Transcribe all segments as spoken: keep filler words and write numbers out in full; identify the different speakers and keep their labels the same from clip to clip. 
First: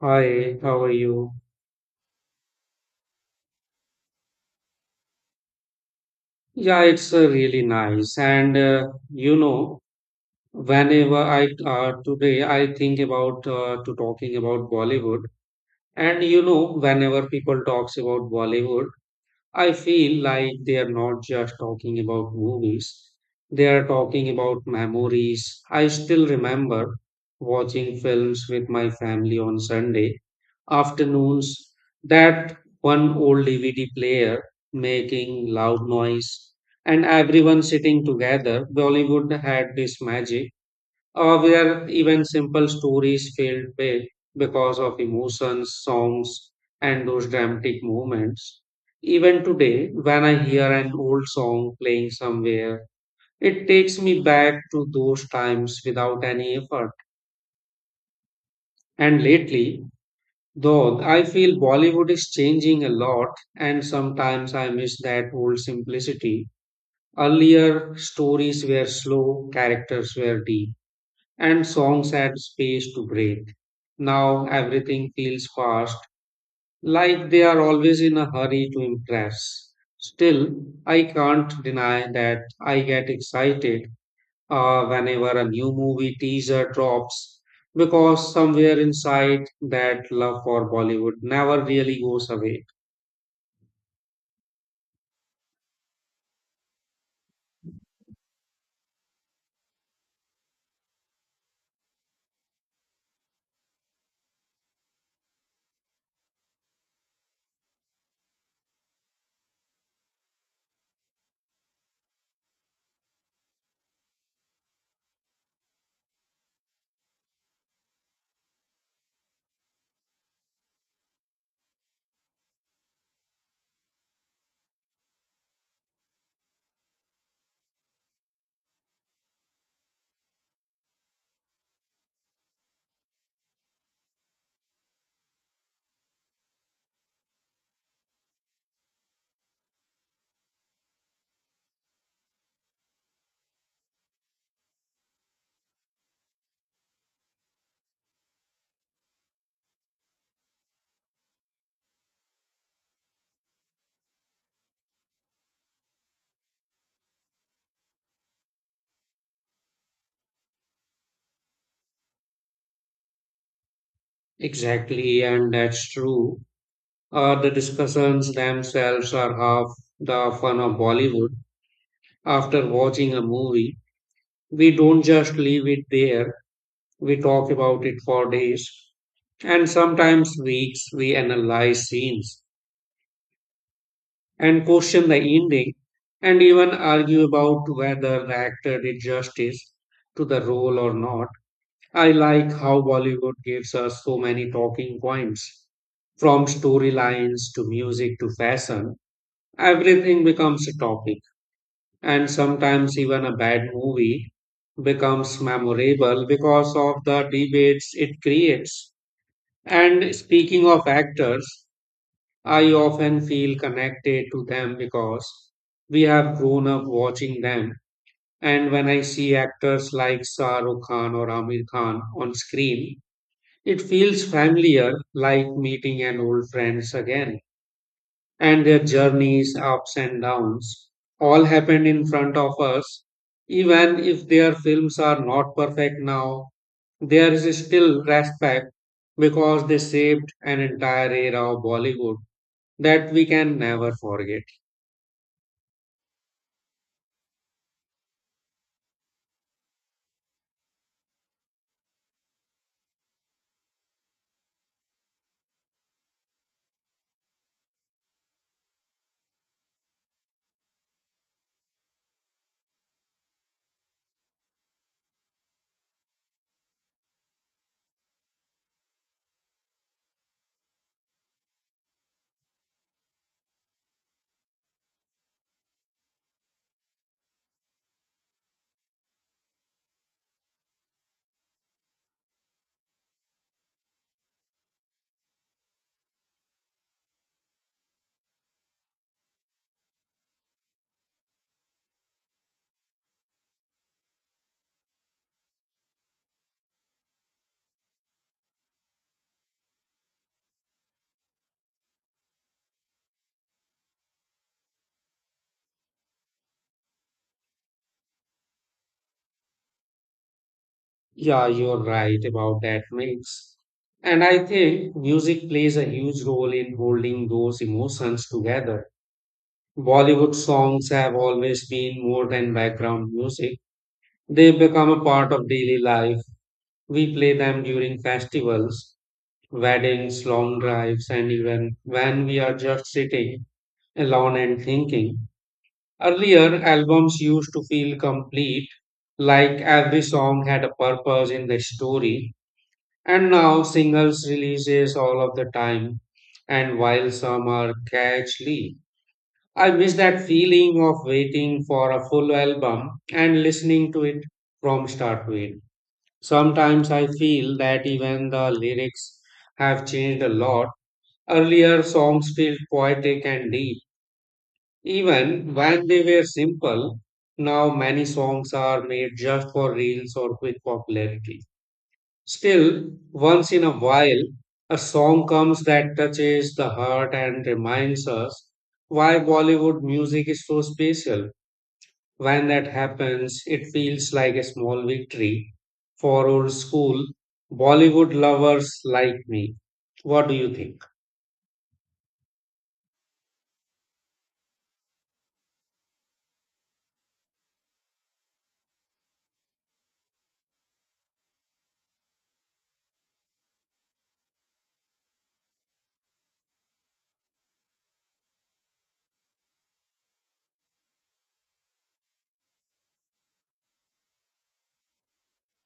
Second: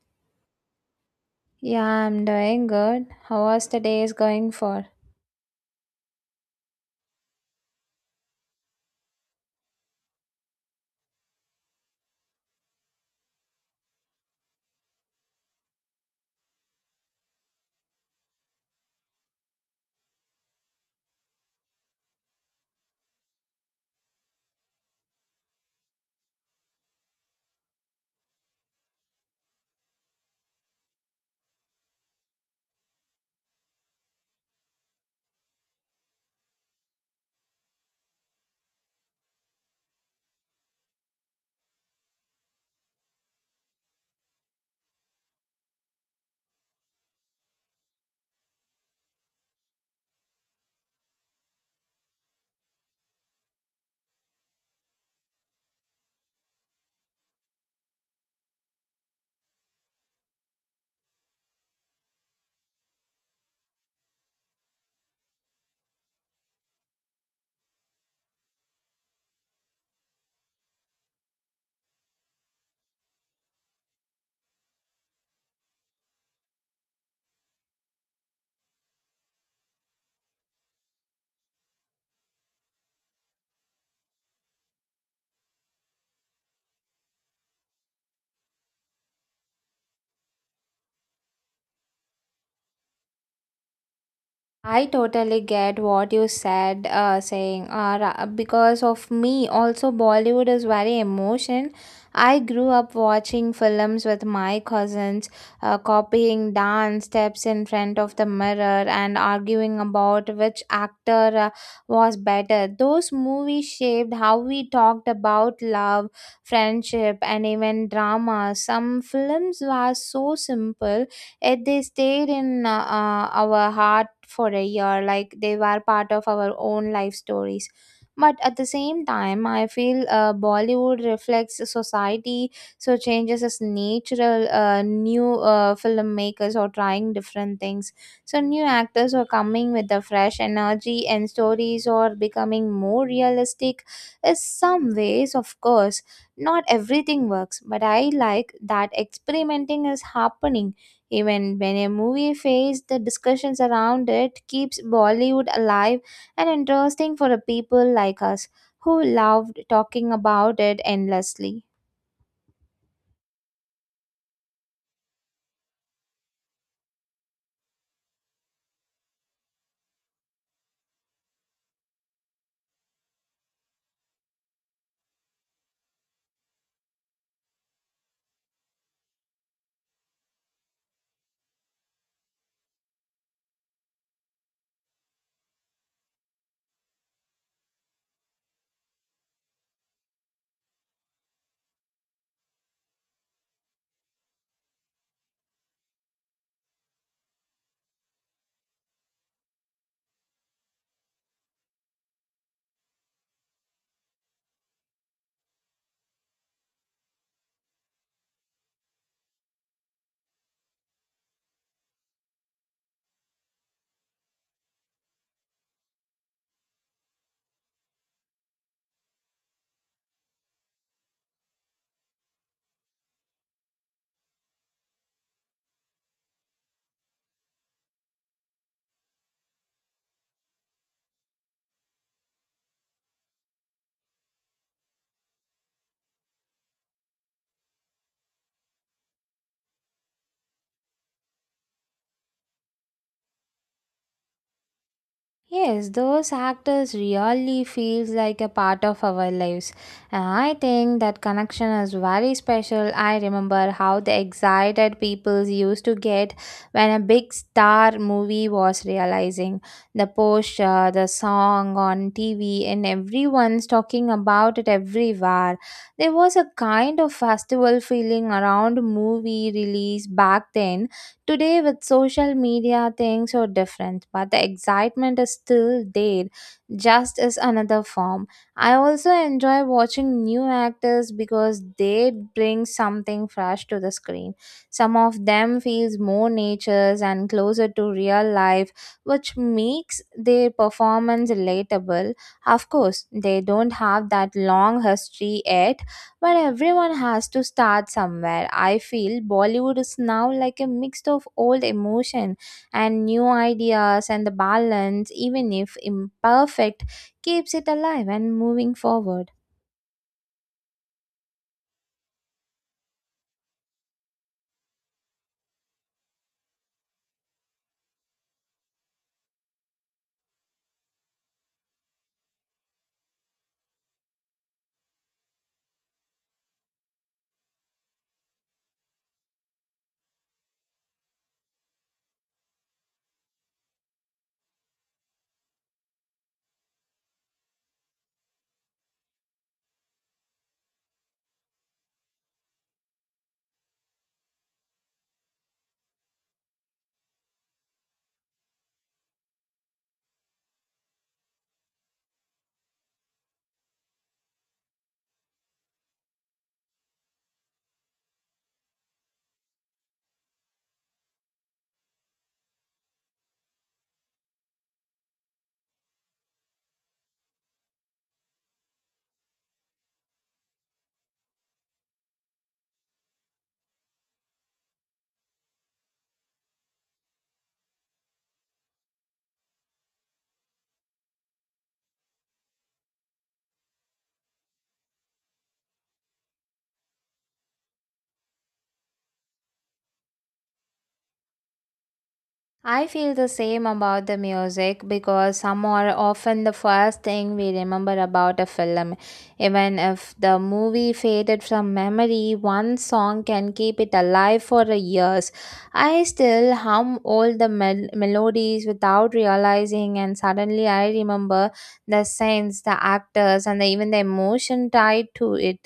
Speaker 1: Hi, how are you?
Speaker 2: Yeah, I'm doing good. How was the day is going for?
Speaker 1: Yeah, it's uh, really nice. And uh, you know, whenever I uh, today I think about uh, to talking about Bollywood, and you know, whenever people talks about Bollywood, I feel like they are not just talking about movies, they are talking about memories. I still remember watching films with my family on Sunday afternoons, that one old D V D player making loud noise, and everyone sitting together. Bollywood had this magic uh, where even simple stories failed big because of emotions, songs, and those dramatic moments. Even today, when I hear an old song playing somewhere, it takes me back to those times without any effort. And lately, though, I feel Bollywood is changing a lot, and sometimes I miss that old simplicity. Earlier, stories were slow, characters were deep and songs had space to breathe. Now everything feels fast, like they are always in a hurry to impress. Still, I can't deny that I get excited uh, whenever a new movie teaser drops because somewhere inside that love for Bollywood never really goes away.
Speaker 2: I totally get what you said, uh, saying uh, ra- because of me, also Bollywood is very emotion. I grew up watching films with my cousins, uh, copying dance steps in front of the mirror and arguing about which actor uh, was better. Those movies shaped how we talked about love, friendship, and even drama. Some films were so simple it they stayed in uh, uh, our heart for a year, like they were part of our own life stories. But at the same time, I feel uh, Bollywood reflects society, so changes as natural. Uh, new uh, filmmakers are trying different things, so new actors are coming with the fresh energy and stories are becoming more realistic in some ways. Of course, not everything works, but I like that experimenting is happening. Even when a movie fails, the discussions around it keeps Bollywood alive and interesting for the people like us who loved talking about it endlessly.
Speaker 1: Exactly, and that's true. Uh, the discussions themselves are half the fun of Bollywood. After watching a movie, we don't just leave it there, we talk about it for days. And sometimes weeks, we analyze scenes and question the ending and even argue about whether the actor did justice to the role or not. I like how Bollywood gives us so many talking points from storylines to music to fashion. Everything becomes a topic. And sometimes even a bad movie becomes memorable because of the debates it creates. And speaking of actors, I often feel connected to them because we have grown up watching them. And when I see actors like Shah Rukh Khan or Amir Khan on screen, it feels familiar, like meeting an old friends again and their journeys, ups and downs, all happened in front of us. Even if their films are not perfect now, there is still respect because they shaped an entire era of Bollywood that we can never forget.
Speaker 2: Yes, those actors really feels like a part of our lives. And I think that connection is very special. I remember how the excited people used to get when a big star movie was realizing. The poster, the song on T V, and everyone's talking about it everywhere. There was a kind of festival feeling around movie release back then. Today, with social media, things are different, but the excitement is still there, just as another form. I also enjoy watching new actors because they bring something fresh to the screen. Some of them feels more natures and closer to real life, which makes their performance relatable. Of course, they don't have that long history yet, but everyone has to start somewhere. I feel Bollywood is now like a mix of old emotion and new ideas, and the balance, even if imperfect, keeps it alive and moving forward.
Speaker 1: Yeah, you're right about that mix. And I think music plays a huge role in holding those emotions together. Bollywood songs have always been more than background music. They become a part of daily life. We play them during festivals, weddings, long drives, and even when we are just sitting alone and thinking. Earlier, albums used to feel complete, like every song had a purpose in the story, and now singles releases all of the time. And while some are catchy, I miss that feeling of waiting for a full album and listening to it from start to end. Sometimes I feel that even the lyrics have changed a lot. Earlier songs felt poetic and deep, even when they were simple. Now many songs are made just for reels or quick popularity. Still, once in a while, a song comes that touches the heart and reminds us why Bollywood music is so special. When that happens, it feels like a small victory for old school Bollywood lovers like me. What do you think?
Speaker 2: I feel the same about the music because some are often the first thing we remember about a film. Even if the movie faded from memory, one song can keep it alive for years. I still hum all the mel- melodies without realizing, and suddenly I remember the scenes, the actors, and the, even the emotion tied to it.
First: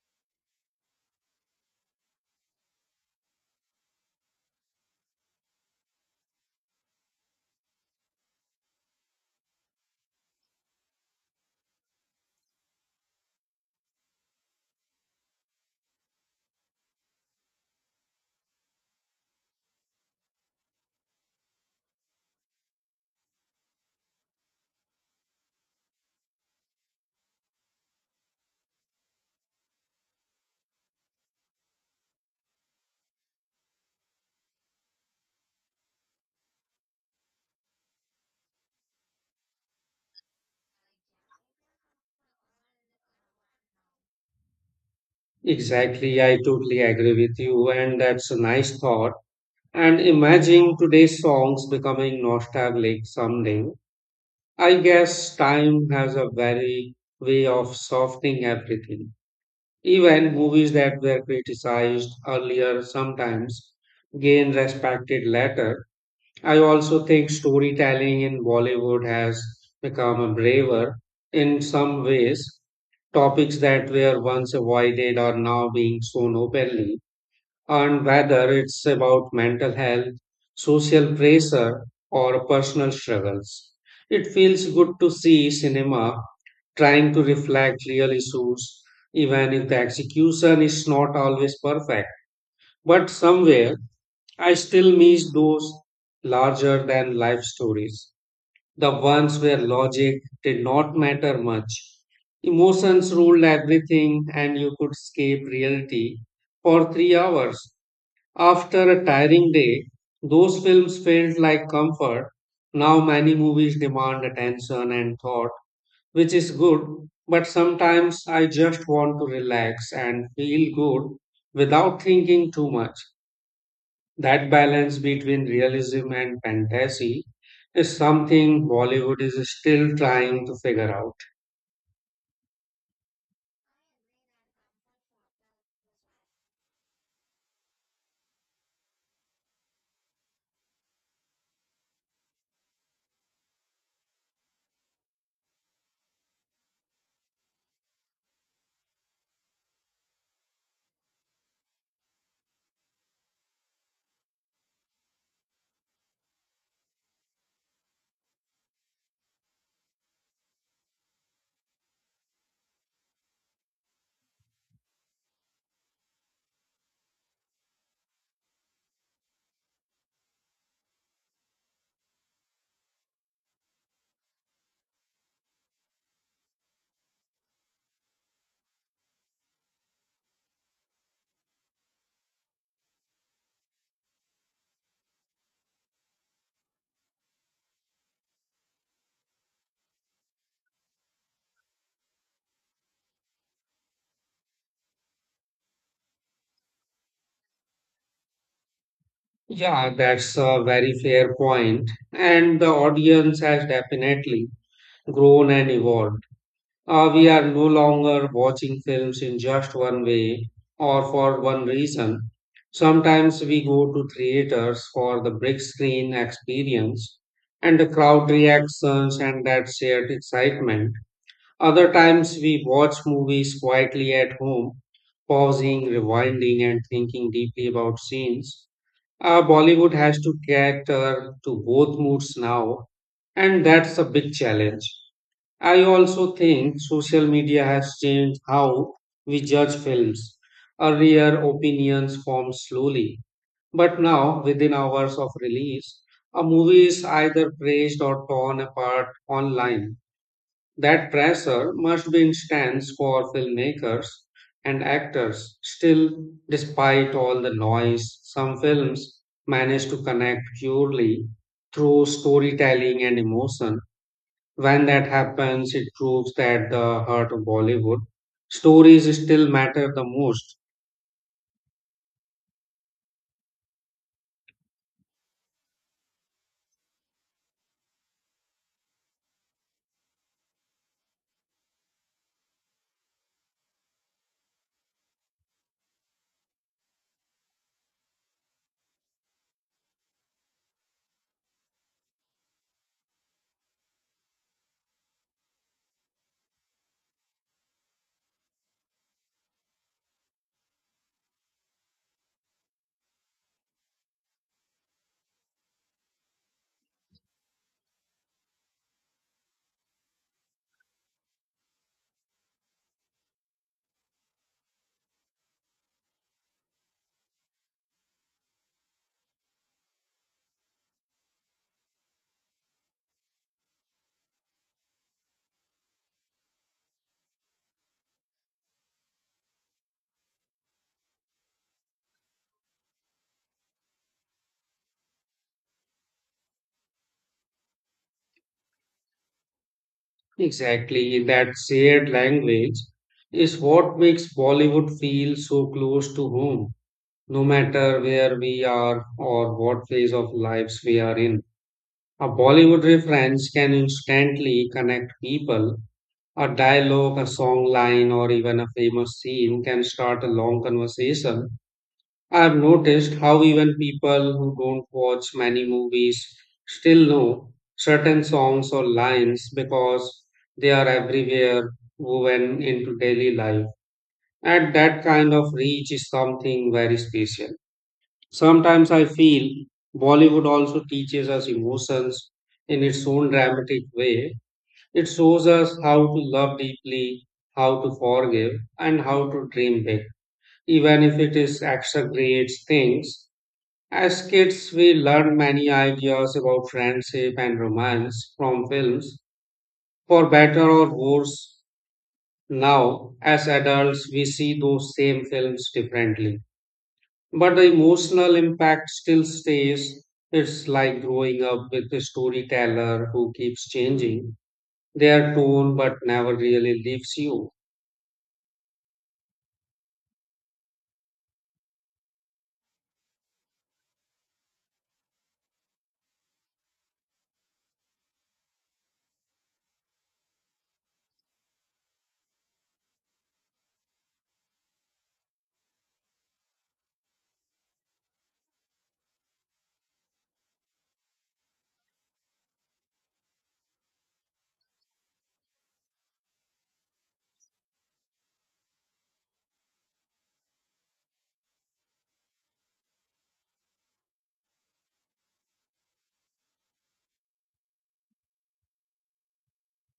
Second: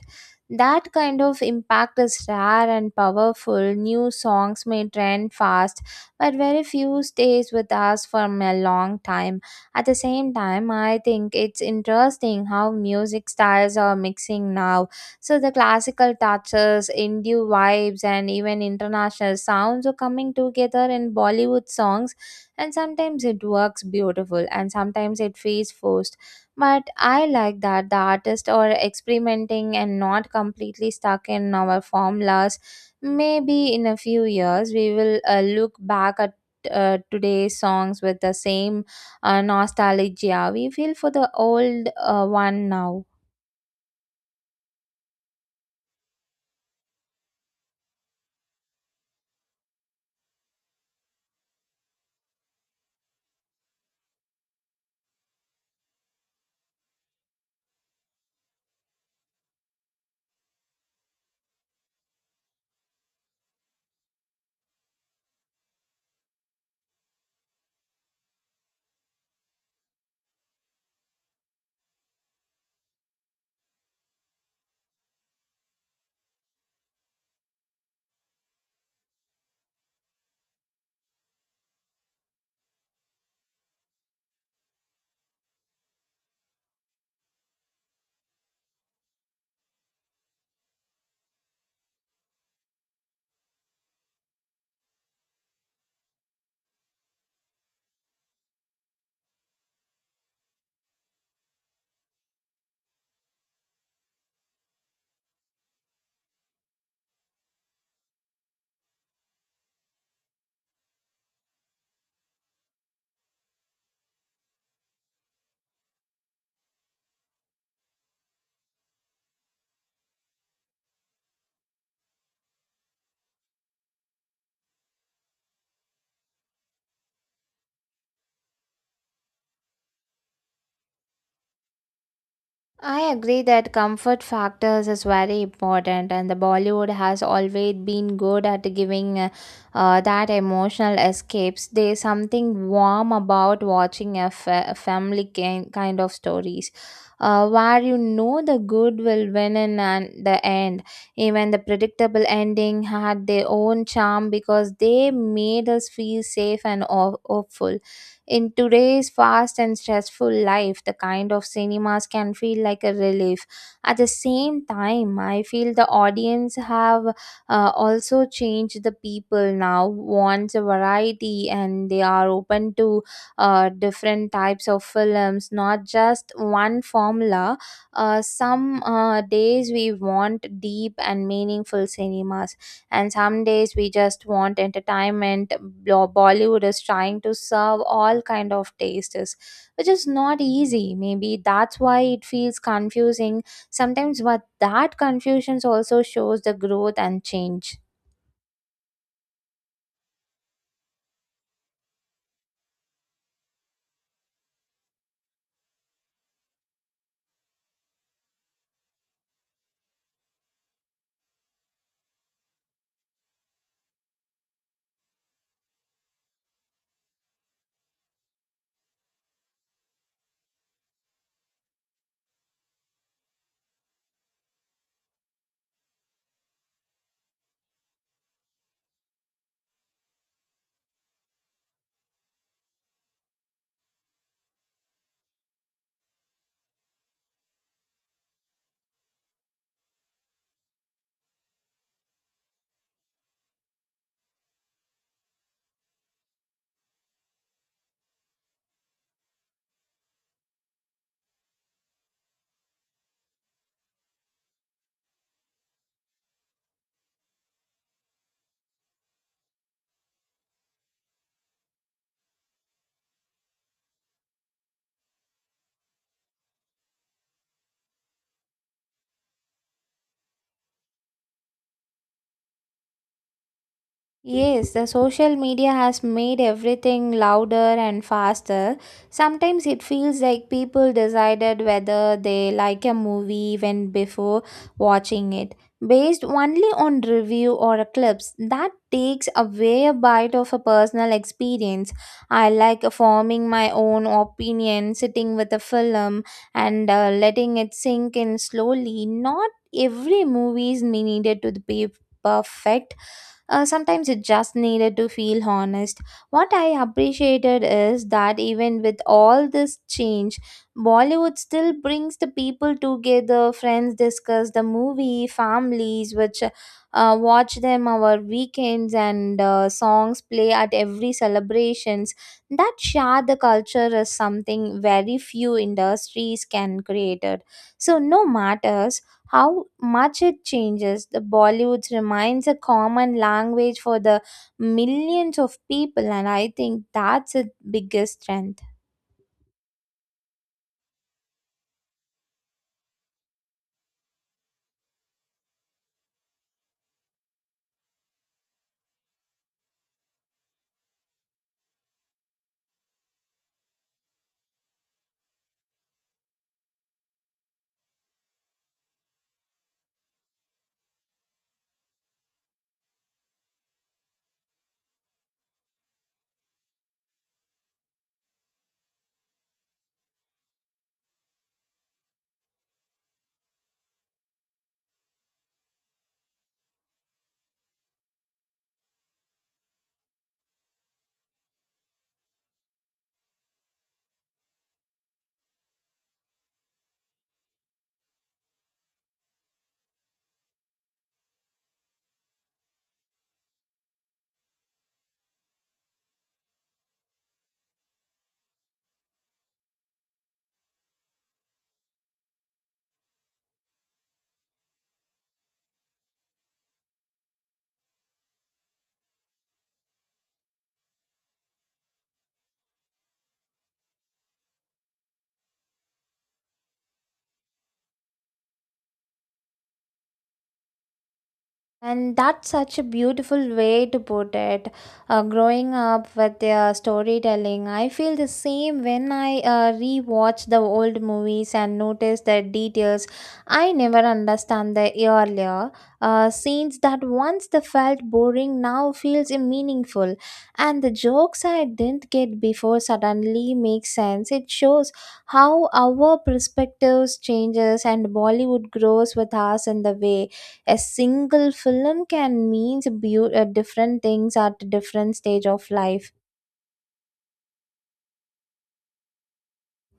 Speaker 2: That kind of impact is rare and powerful. New songs may trend fast, but very few stays with us for a long time. At the same time, I think it's interesting how music styles are mixing now. So the classical touches, indie vibes, and even international sounds are coming together in Bollywood songs, and sometimes it works beautiful, and sometimes it feels forced. But I like that the artists are experimenting and not completely stuck in our formulas. Maybe in a few years, we will uh, look back at uh, today's songs with the same uh, nostalgia we feel for the old uh, one now.
Speaker 1: Exactly, I totally agree with you, and that's a nice thought. And imagine today's songs becoming nostalgic someday. I guess time has a very way of softening everything. Even movies that were criticized earlier sometimes gain respected later. I also think storytelling in Bollywood has become braver in some ways. Topics that were once avoided are now being shown openly, and whether it's about mental health, social pressure, or personal struggles. It feels good to see cinema trying to reflect real issues, even if the execution is not always perfect. But somewhere, I still miss those larger than life stories, the ones where logic did not matter much. Emotions ruled everything, and you could escape reality for three hours. After a tiring day, those films felt like comfort. Now, many movies demand attention and thought, which is good, but sometimes I just want to relax and feel good without thinking too much. That balance between realism and fantasy is something Bollywood is still trying to figure out.
Speaker 2: I agree that comfort factors is very important, and the Bollywood has always been good at giving uh, uh, that emotional escapes. There's something warm about watching a, fa- a family ki- kind of stories, uh, where you know the good will win in an- the end. Even the predictable ending had their own charm because they made us feel safe and ho- hopeful. In today's fast and stressful life, the kind of cinemas can feel like a relief. At the same time, I feel the audience have uh, also changed. The people now wants a variety and they are open to uh, different types of films, not just one formula. Uh, some uh, days we want deep and meaningful cinemas and some days we just want entertainment. Bo- Bollywood is trying to serve all kind of tastes, which is not easy. Maybe that's why it feels confusing sometimes. But that confusion also shows the growth and change.
Speaker 1: Yeah, that's a very fair point. And the audience has definitely grown and evolved. Uh, we are no longer watching films in just one way or for one reason. Sometimes we go to theaters for the big screen experience and the crowd reactions and that shared excitement. Other times we watch movies quietly at home, pausing, rewinding, and thinking deeply about scenes. Uh, Bollywood has to cater to both moods now, and that's a big challenge. I also think social media has changed how we judge films. Earlier, opinions formed slowly, but now, within hours of release, a movie is either praised or torn apart online. That pressure must be intense for filmmakers and actors. Still, despite all the noise, some films manage to connect purely through storytelling and emotion. When that happens, it proves that the heart of Bollywood stories still matter the most.
Speaker 2: Yes, the social media has made everything louder and faster. Sometimes it feels like people decided whether they like a movie even before watching it, based only on review or clips. That takes away a bite of a personal experience. I like forming my own opinion, sitting with a film and uh, letting it sink in slowly. Not every movie is needed to be perfect. Uh, sometimes it just needed to feel honest. What I appreciated is that even with all this change, Bollywood still brings the people together. Friends discuss the movie, families which uh, watch them our weekends, and uh, songs play at every celebrations. That share the culture is something very few industries can create. It. So no matters how much it changes. The Bollywood remains a common language for the millions of people, and I think that's its biggest strength.
Speaker 1: Exactly, that shared language is what makes Bollywood feel so close to home. No matter where we are or what phase of lives we are in. A Bollywood reference can instantly connect people. A dialogue, a song line, or even a famous scene can start a long conversation. I have noticed how even people who don't watch many movies still know certain songs or lines because they are everywhere woven into daily life. And that kind of reach is something very special. Sometimes I feel Bollywood also teaches us emotions in its own dramatic way. It shows us how to love deeply, how to forgive, and how to dream big. Even if it is extra great things, as kids we learn many ideas about friendship and romance from films. For better or worse, now as adults we see those same films differently. But the emotional impact still stays. It's like growing up with a storyteller who keeps changing their tone but never really leaves you.
Speaker 2: And that's such a beautiful way to put it. Uh, growing up with their storytelling, I feel the same when I uh, rewatch the old movies and notice the details I never understand the earlier. Uh, scenes that once they felt boring now feels meaningful, and the jokes I didn't get before suddenly make sense. It shows how our perspectives changes and Bollywood grows with us in the way a single film can means beau- uh, different things at different stage of life.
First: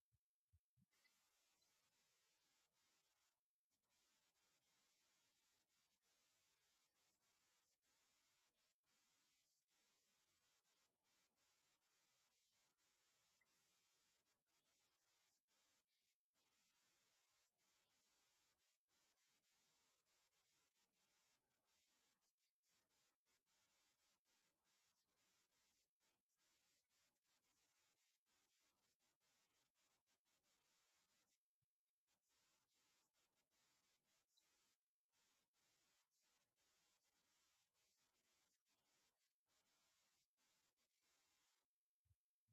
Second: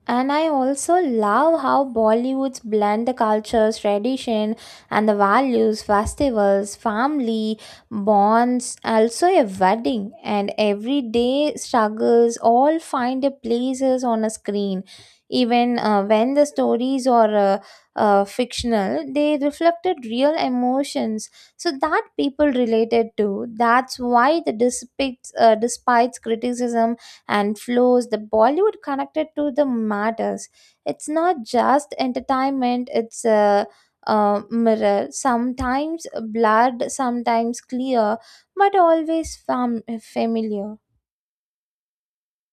Speaker 2: And I also love how Bollywoods blend the cultures, tradition, and the values, festivals, family, bonds, also a wedding, and everyday struggles all find a places on a screen. Even uh, when the stories are uh, uh, fictional, they reflected real emotions, so that people related to. That's why the despite uh, despite criticism and flows the Bollywood connected to the matters. It's not just entertainment, it's a, uh, mirror, sometimes blurred, sometimes clear, but always fam- familiar.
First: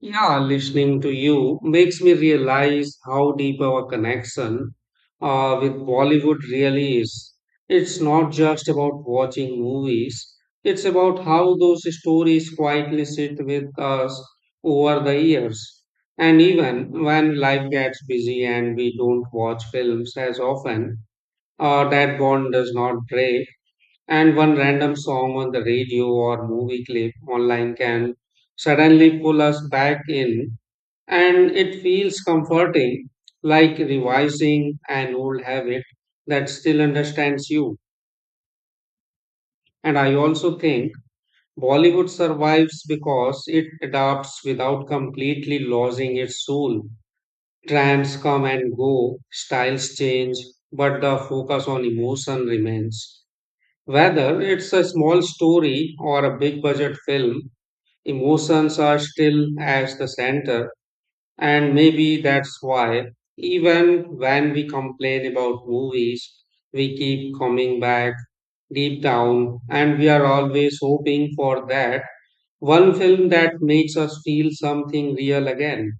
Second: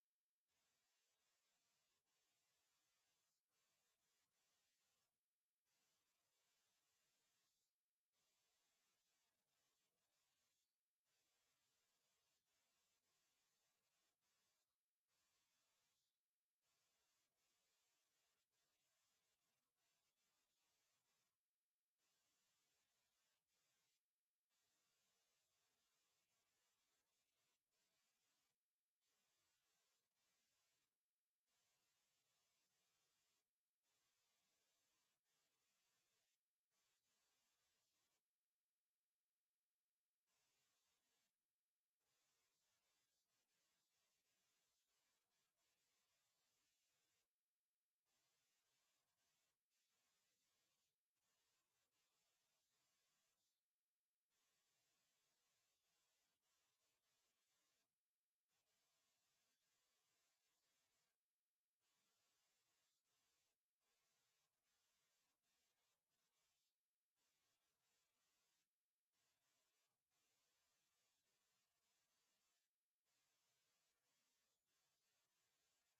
Speaker 1: Yeah, listening to you makes me realize how deep our connection uh, with Bollywood really is. It's not just about watching movies, it's about how those stories quietly sit with us over the years. And even when life gets busy and we don't watch films as often, uh, that bond does not break. And one random song on the radio or movie clip online can suddenly pull us back in and it feels comforting, like revising an old habit that still understands you. And I also think Bollywood survives because it adapts without completely losing its soul. Trends come and go, styles change, but the focus on emotion remains. Whether it's a small story or a big budget film, emotions are still at the center. And maybe that's why, even when we complain about movies, we keep coming back deep down, and we are always hoping for that one film that makes us feel something real again.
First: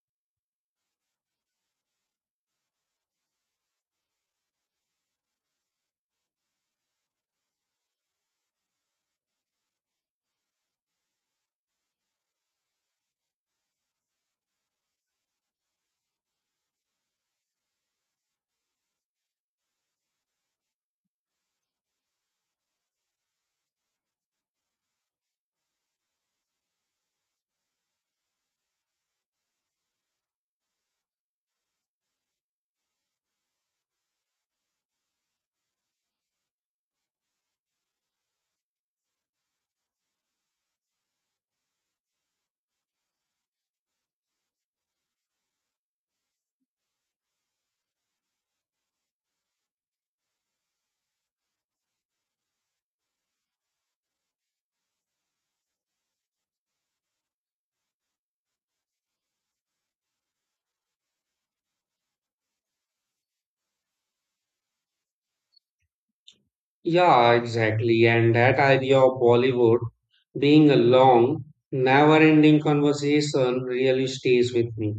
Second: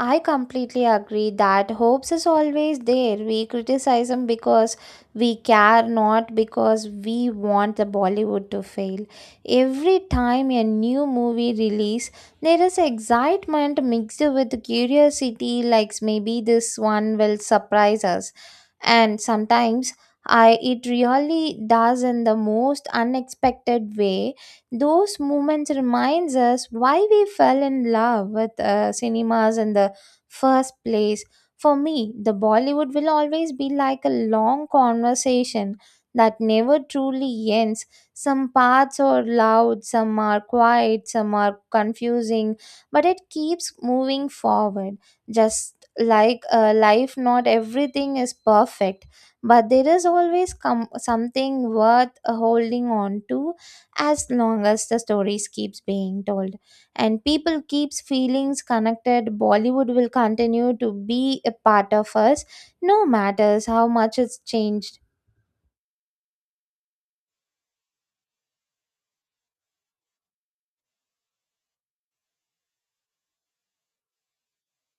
Speaker 2: I completely agree that hopes is always there. We criticize them because we care, not because we want the Bollywood to fail. Every time a new movie release, there is excitement mixed with curiosity, like maybe this one will surprise us. And sometimes I it really does in the most unexpected way. Those moments reminds us why we fell in love with uh, cinemas and the first place. For me, the Bollywood will always be like a long conversation that never truly ends. Some parts are loud, some are quiet, some are confusing, but it keeps moving forward. Just like uh, life, not everything is perfect, but there is always com- something worth uh, holding on to. As long as the stories keeps being told and people keeps feelings connected, Bollywood will continue to be a part of us, no matters how much it's changed.
Speaker 1: Yeah, exactly. And that idea of Bollywood being a long, never ending conversation really stays with me.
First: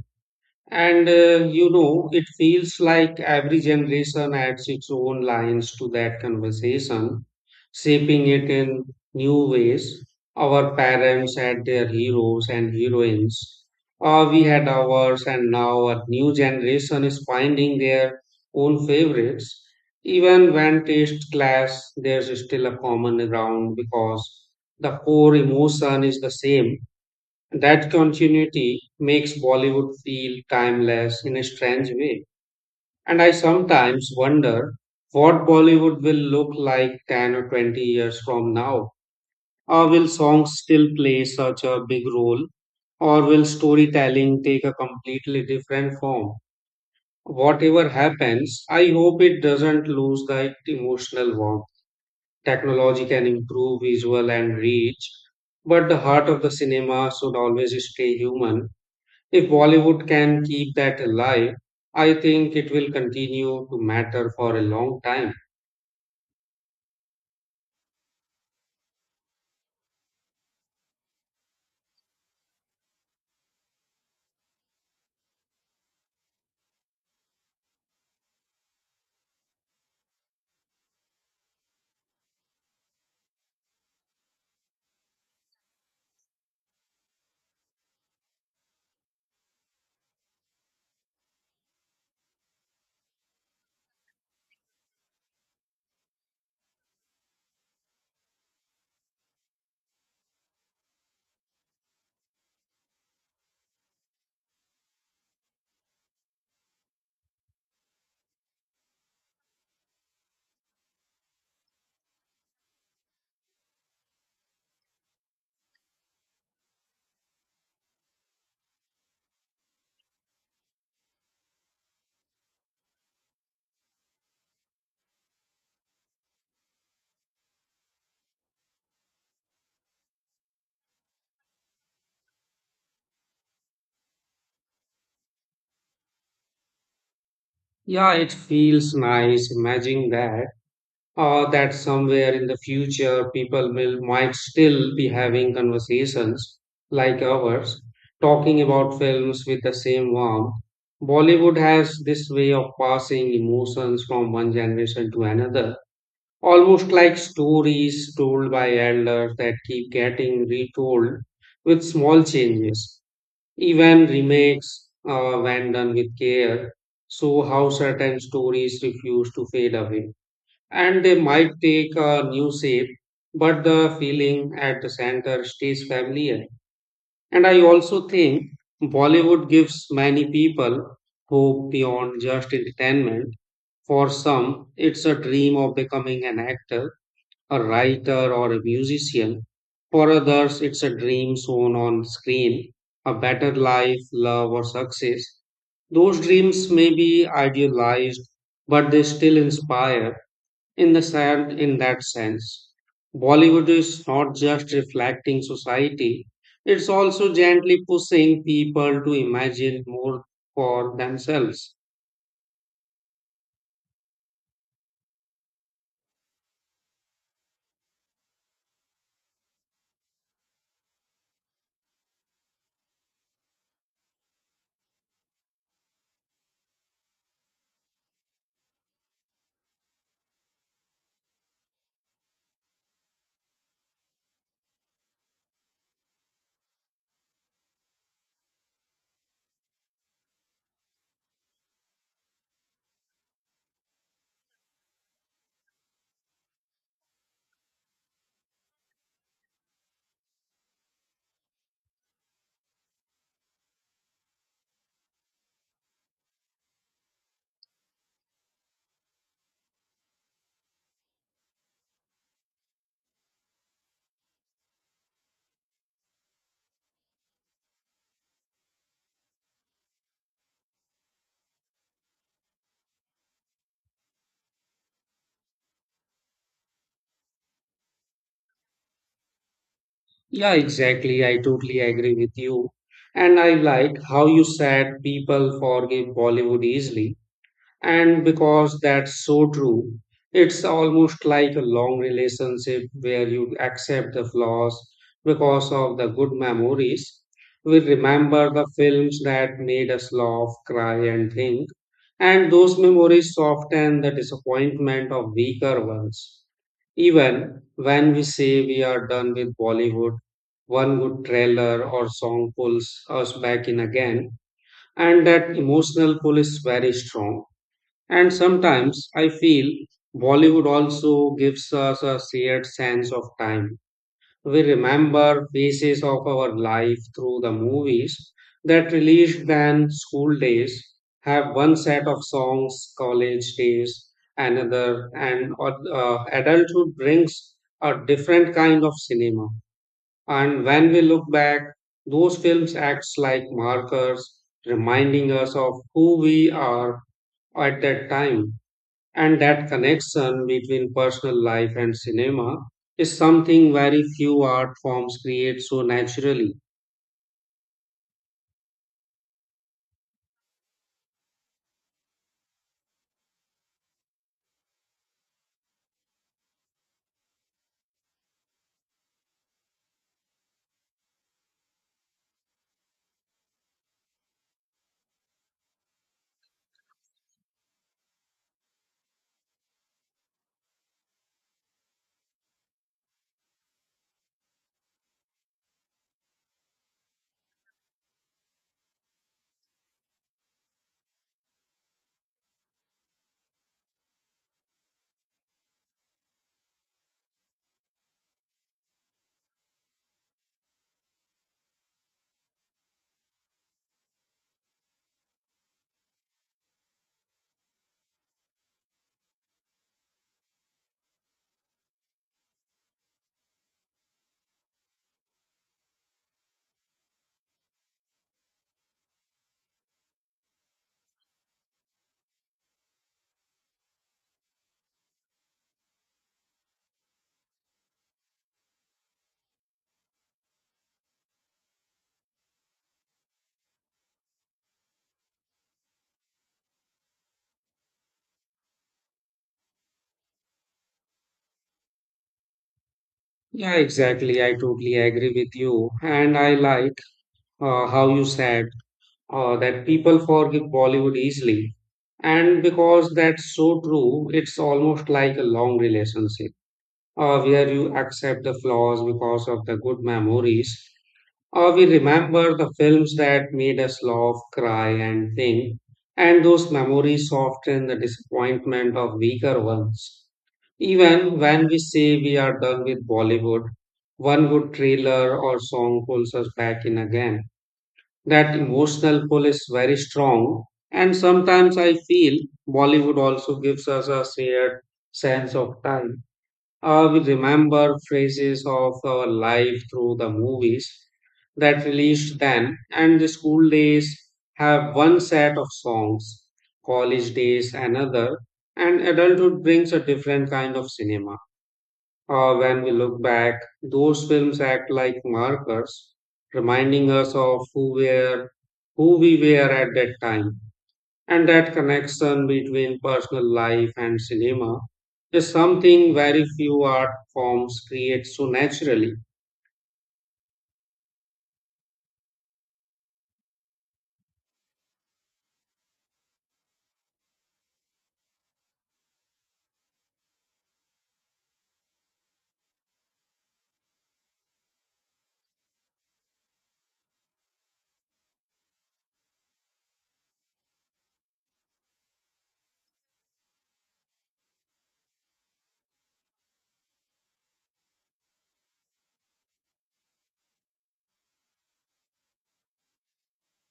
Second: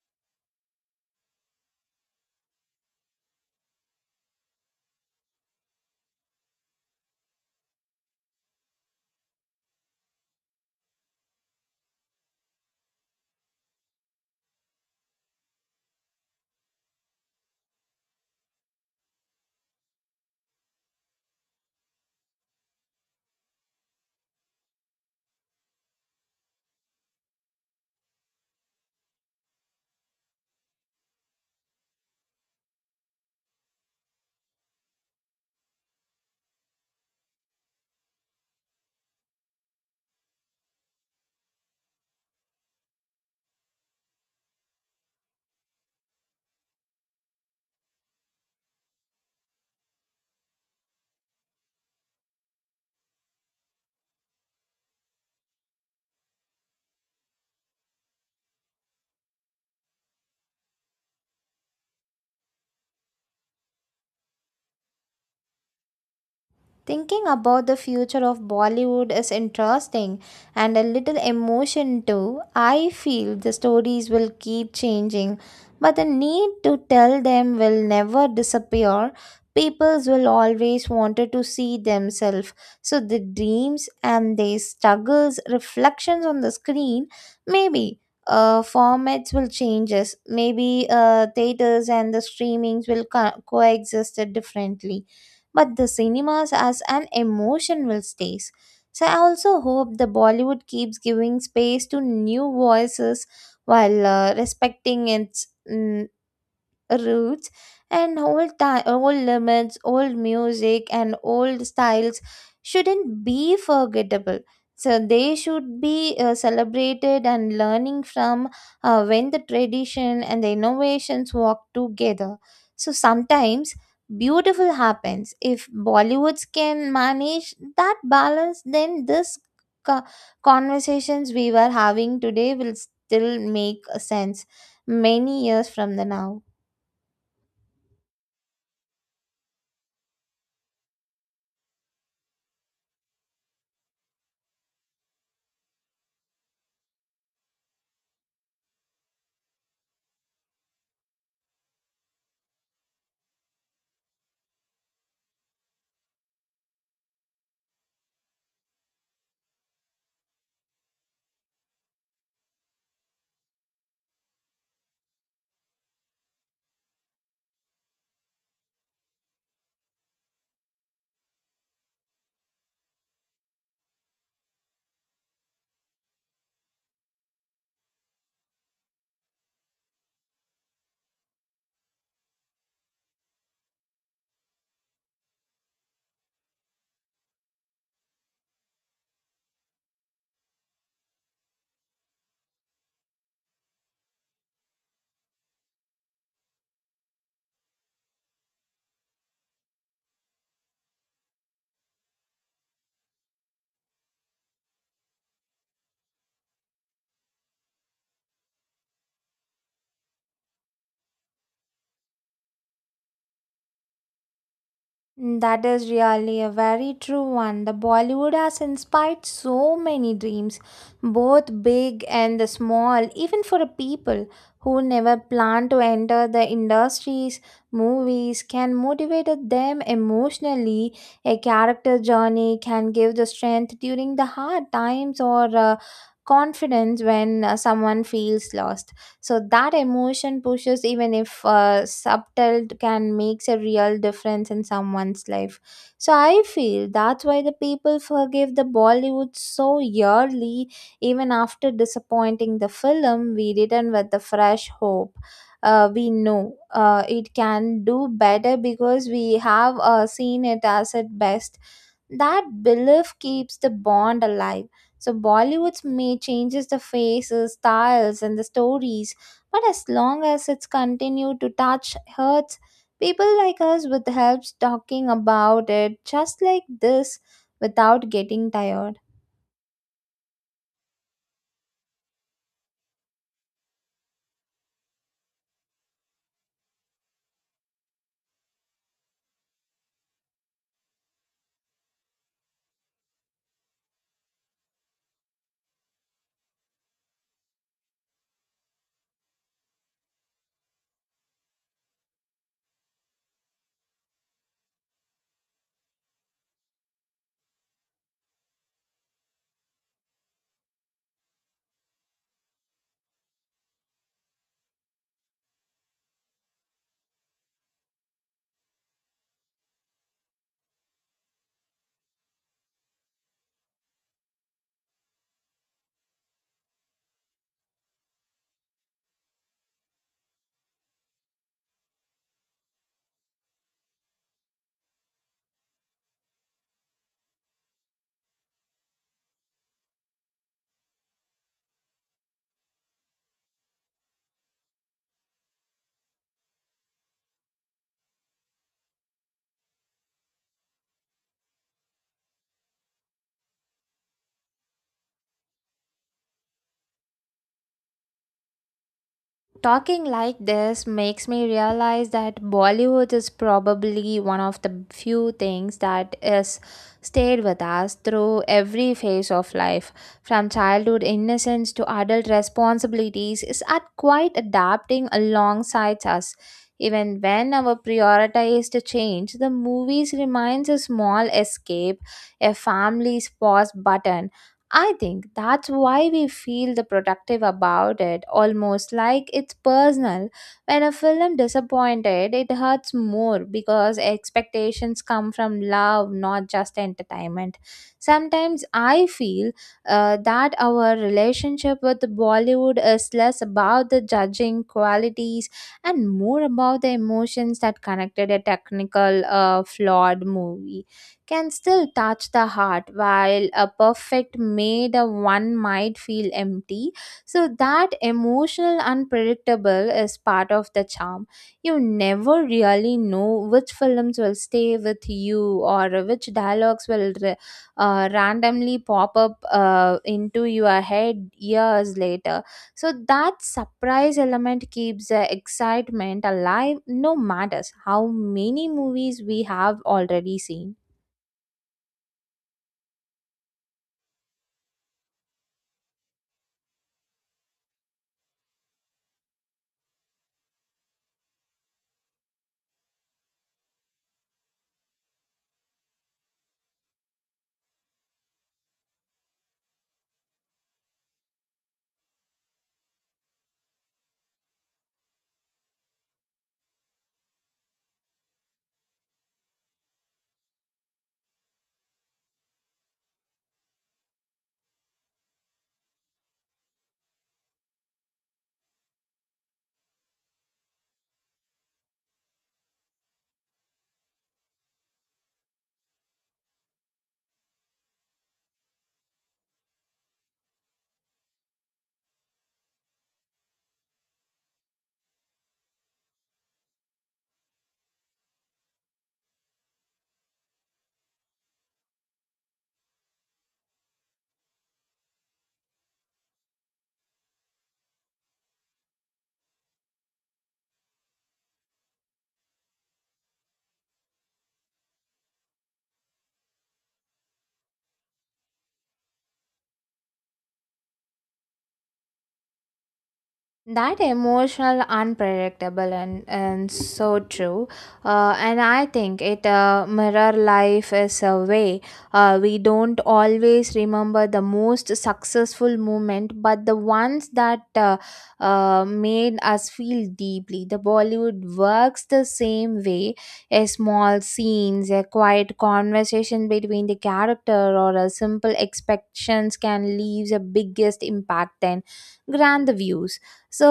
Speaker 1: And uh, you know, it feels like every generation adds its own lines to that conversation, shaping it in new ways. Our parents had their heroes and heroines, uh, we had ours, and now a new generation is finding their own favorites. Even when taste clash, there's still a common ground because the core emotion is the same. That continuity makes Bollywood feel timeless in a strange way. And I sometimes wonder what Bollywood will look like ten or twenty years from now. Or will songs still play such a big role? Or will storytelling take a completely different form? Whatever happens, I hope it doesn't lose that emotional warmth. Technology can improve visual and reach, but the heart of the cinema should always stay human. If Bollywood can keep that alive, I think it will continue to matter for a long time.
Speaker 2: Thinking about the future of Bollywood is interesting and a little emotion too. I feel the stories will keep changing, but the need to tell them will never disappear. People will always wanted to see themselves. So the dreams and their struggles, reflections on the screen, maybe. Uh, formats will change. Maybe uh, theaters and the streamings will co- coexist differently, but the cinemas as an emotion will stay. So I also hope the Bollywood keeps giving space to new voices while uh, respecting its mm, roots and old time, old limits, old music and old styles shouldn't be forgettable, so they should be uh, celebrated and learning from uh, when the tradition and the innovations walk together. So sometimes beautiful happens. If Bollywoods can manage that balance, then this co- conversations we were having today will still make a sense many years from the now.
Speaker 1: Yeah, it feels nice imagining that, or that somewhere in the future people will might still be having conversations like ours, talking about films with the same warmth. Bollywood has this way of passing emotions from one generation to another almost like stories told by elders that keep getting retold with small changes, even remakes uh, when done with care, so how certain stories refuse to fade away. And they might take a new shape, but the feeling at the center stays familiar. And I also think Bollywood gives many people hope beyond just entertainment. For some, it's a dream of becoming an actor a writer or a musician. For others, it's a dream shown on screen, a better life, love, or success. Those dreams may be idealized, but they still inspire in the sen- in that sense. Bollywood is not just reflecting society, it's also gently pushing people to imagine more for themselves.
Speaker 2: That is really a very true one. The Bollywood has inspired so many dreams, both big and the small, even for a people who never plan to enter the industries, movies can motivate them emotionally. A character journey can give the strength during the hard times or uh, confidence when uh, someone feels lost, so that emotion pushes, even if uh, subtle, can makes a real difference in someone's life. So I feel that's why the people forgive the Bollywood so yearly. Even after disappointing the film, we return with the fresh hope. Uh, we know uh, it can do better because we have uh, seen it as at best. That belief keeps the bond alive. So Bollywood's may changes the faces, styles and the stories, but as long as it's continued to touch hearts, people like us with helps talking about it just like this without getting tired.
Speaker 1: Yeah, exactly. I totally agree with you. And I like how you said people forgive Bollywood easily. And because that's so true, it's almost like a long relationship where you accept the flaws because of the good memories. We remember the films that made us laugh, cry, and think, and those memories soften the disappointment of weaker ones. Even when we say we are done with Bollywood, one good trailer or song pulls us back in again, and that emotional pull is very strong. And sometimes I feel Bollywood also gives us a shared sense of time. We remember phases of our life through the movies that released then school days have one set of songs, college days, another, and uh, uh, adulthood brings a different kind of cinema. And when we look back, those films acts like markers, reminding us of who we are at that time. And that connection between personal life and cinema is something very few art forms create so naturally.
Speaker 2: Talking like this makes me realize that Bollywood is probably one of the few things that is stayed with us through every phase of life. From childhood innocence to adult responsibilities is at quite adapting alongside us. Even when our priorities to change, the movies reminds a small escape, a family's pause button. I think that's why we feel the productive about it, almost like it's personal. When a film disappointed, it hurts more because expectations come from love, not just entertainment. Sometimes I feel uh, that our relationship with Bollywood is less about the judging qualities and more about the emotions that connected. A technical uh, flawed movie can still touch the heart, while a perfect made a one might feel empty. So that emotional unpredictable is part of the charm. You never really know which films will stay with you or which dialogues will ra- uh, randomly pop up uh, into your head years later. So that surprise element keeps the excitement alive, no matters how many movies we have already seen.
Speaker 1: Yeah, exactly. I totally agree with you. And I like uh, how you said uh, that people forgive Bollywood easily. And because that's so true, it's almost like a long relationship uh, where you accept the flaws because of the good memories. Or we remember the films that made us laugh, cry, and think, and those memories soften the disappointment of weaker ones. Even when we say we are done with Bollywood, one good trailer or song pulls us back in again. That emotional pull is very strong, and sometimes I feel Bollywood also gives us a shared sense of time. Uh, we remember phases of our life through the movies that released then, and the school days have one set of songs, college days another, and adulthood brings a different kind of cinema. Uh, when we look back, those films act like markers, reminding us of who were, who we were at that time. And that connection between personal life and cinema is something very few art forms create so naturally.
Speaker 2: That emotional unpredictable and, and so true. Uh, and I think it uh, mirror life is a way. Uh, we don't always remember the most successful moment, but the ones that uh, uh, made us feel deeply. The Bollywood works the same way. A small scenes, a quiet conversation between the character, or a simple expectations can leave the biggest impact than grand views. So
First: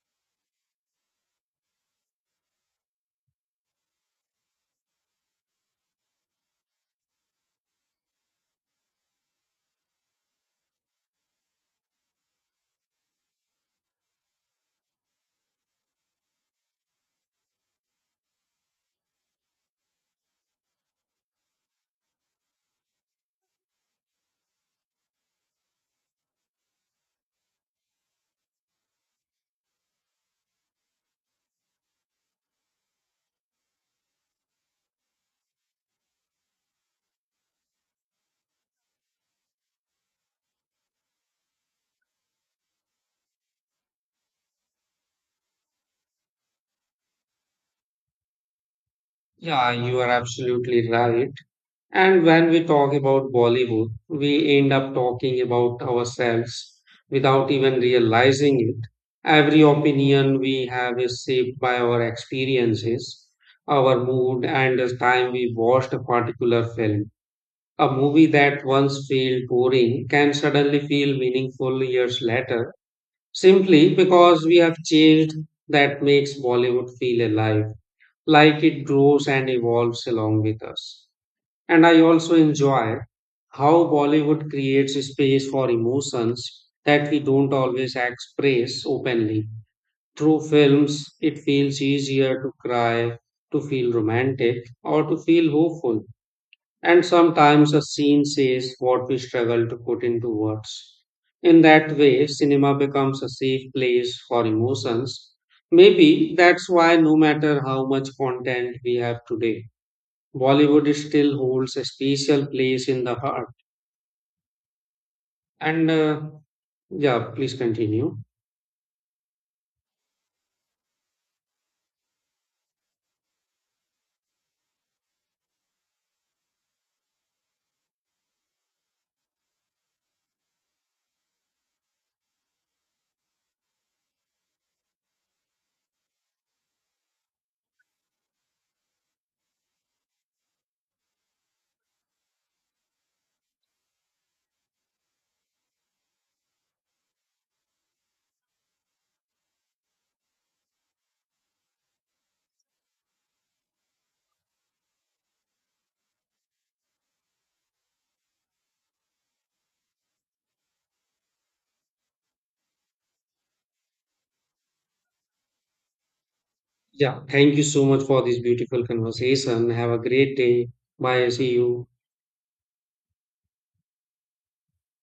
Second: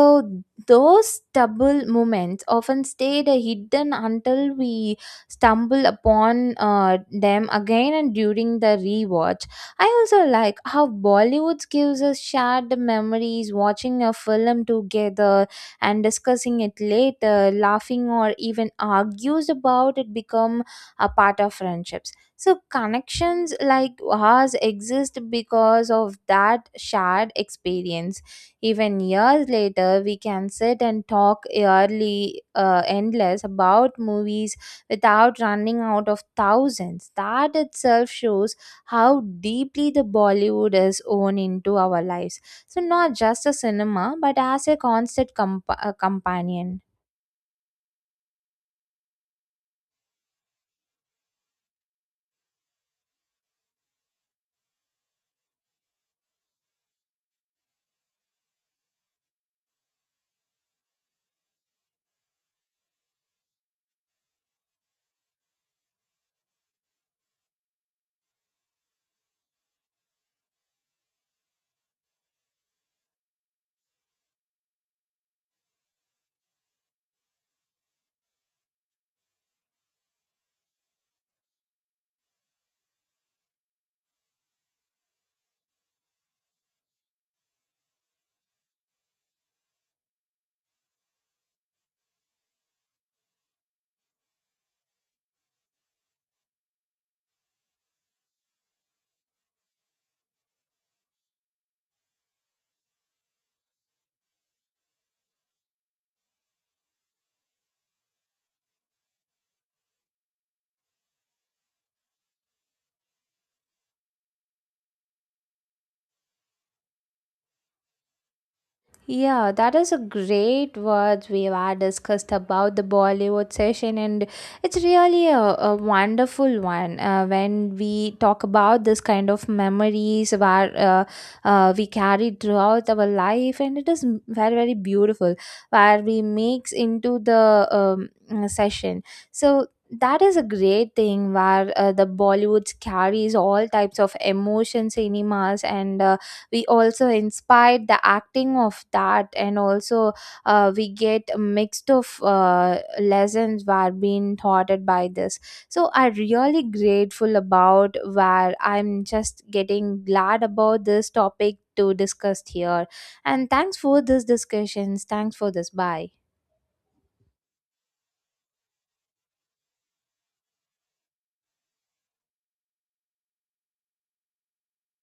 Speaker 2: those double moments often stayed hidden until we stumble upon uh, them again and during the rewatch. I also like how Bollywood gives us shared memories, watching a film together and discussing it later, laughing or even argues about it become a part of friendships. So connections like ours exist because of that shared experience. Even years later, we can sit and talk early, uh, endless about movies without running out of thousands. That itself shows how deeply the Bollywood is woven into our lives. So, not just a cinema, but as a constant comp- uh, companion.
Speaker 1: Yeah, you are absolutely right. And when we talk about Bollywood, we end up talking about ourselves without even realizing it. Every opinion we have is shaped by our experiences, our mood, and the time we watched a particular film. A movie that once felt boring can suddenly feel meaningful years later simply because we have changed. That makes Bollywood feel alive, like it grows and evolves along with us. And I also enjoy how Bollywood creates space for emotions that we don't always express openly. Through films, it feels easier to cry, to feel romantic, or to feel hopeful and sometimes a scene says what we struggle to put into words. In that way, cinema becomes a safe place for emotions. Maybe that's why, no matter how much content we have today, Bollywood still holds a special place in the heart. And uh, yeah, please continue.
Speaker 2: Yeah, that is a great words we have discussed about the Bollywood session, and it's really a, a wonderful one uh, when we talk about this kind of memories where uh, uh, we carry throughout our life, and it is m- very very beautiful where we mix into the um, uh, session. So that is a great thing where uh, the Bollywood carries all types of emotion cinemas and. Uh, we also inspired the acting of that and also uh, we get a mixed of uh, lessons were being taught by this. So I really grateful about where I'm just getting glad about this topic to discuss here, and thanks for this discussions, thanks for this, bye.
Speaker 1: Yeah, thank you so much for this beautiful conversation. Have a great day. Bye. See you.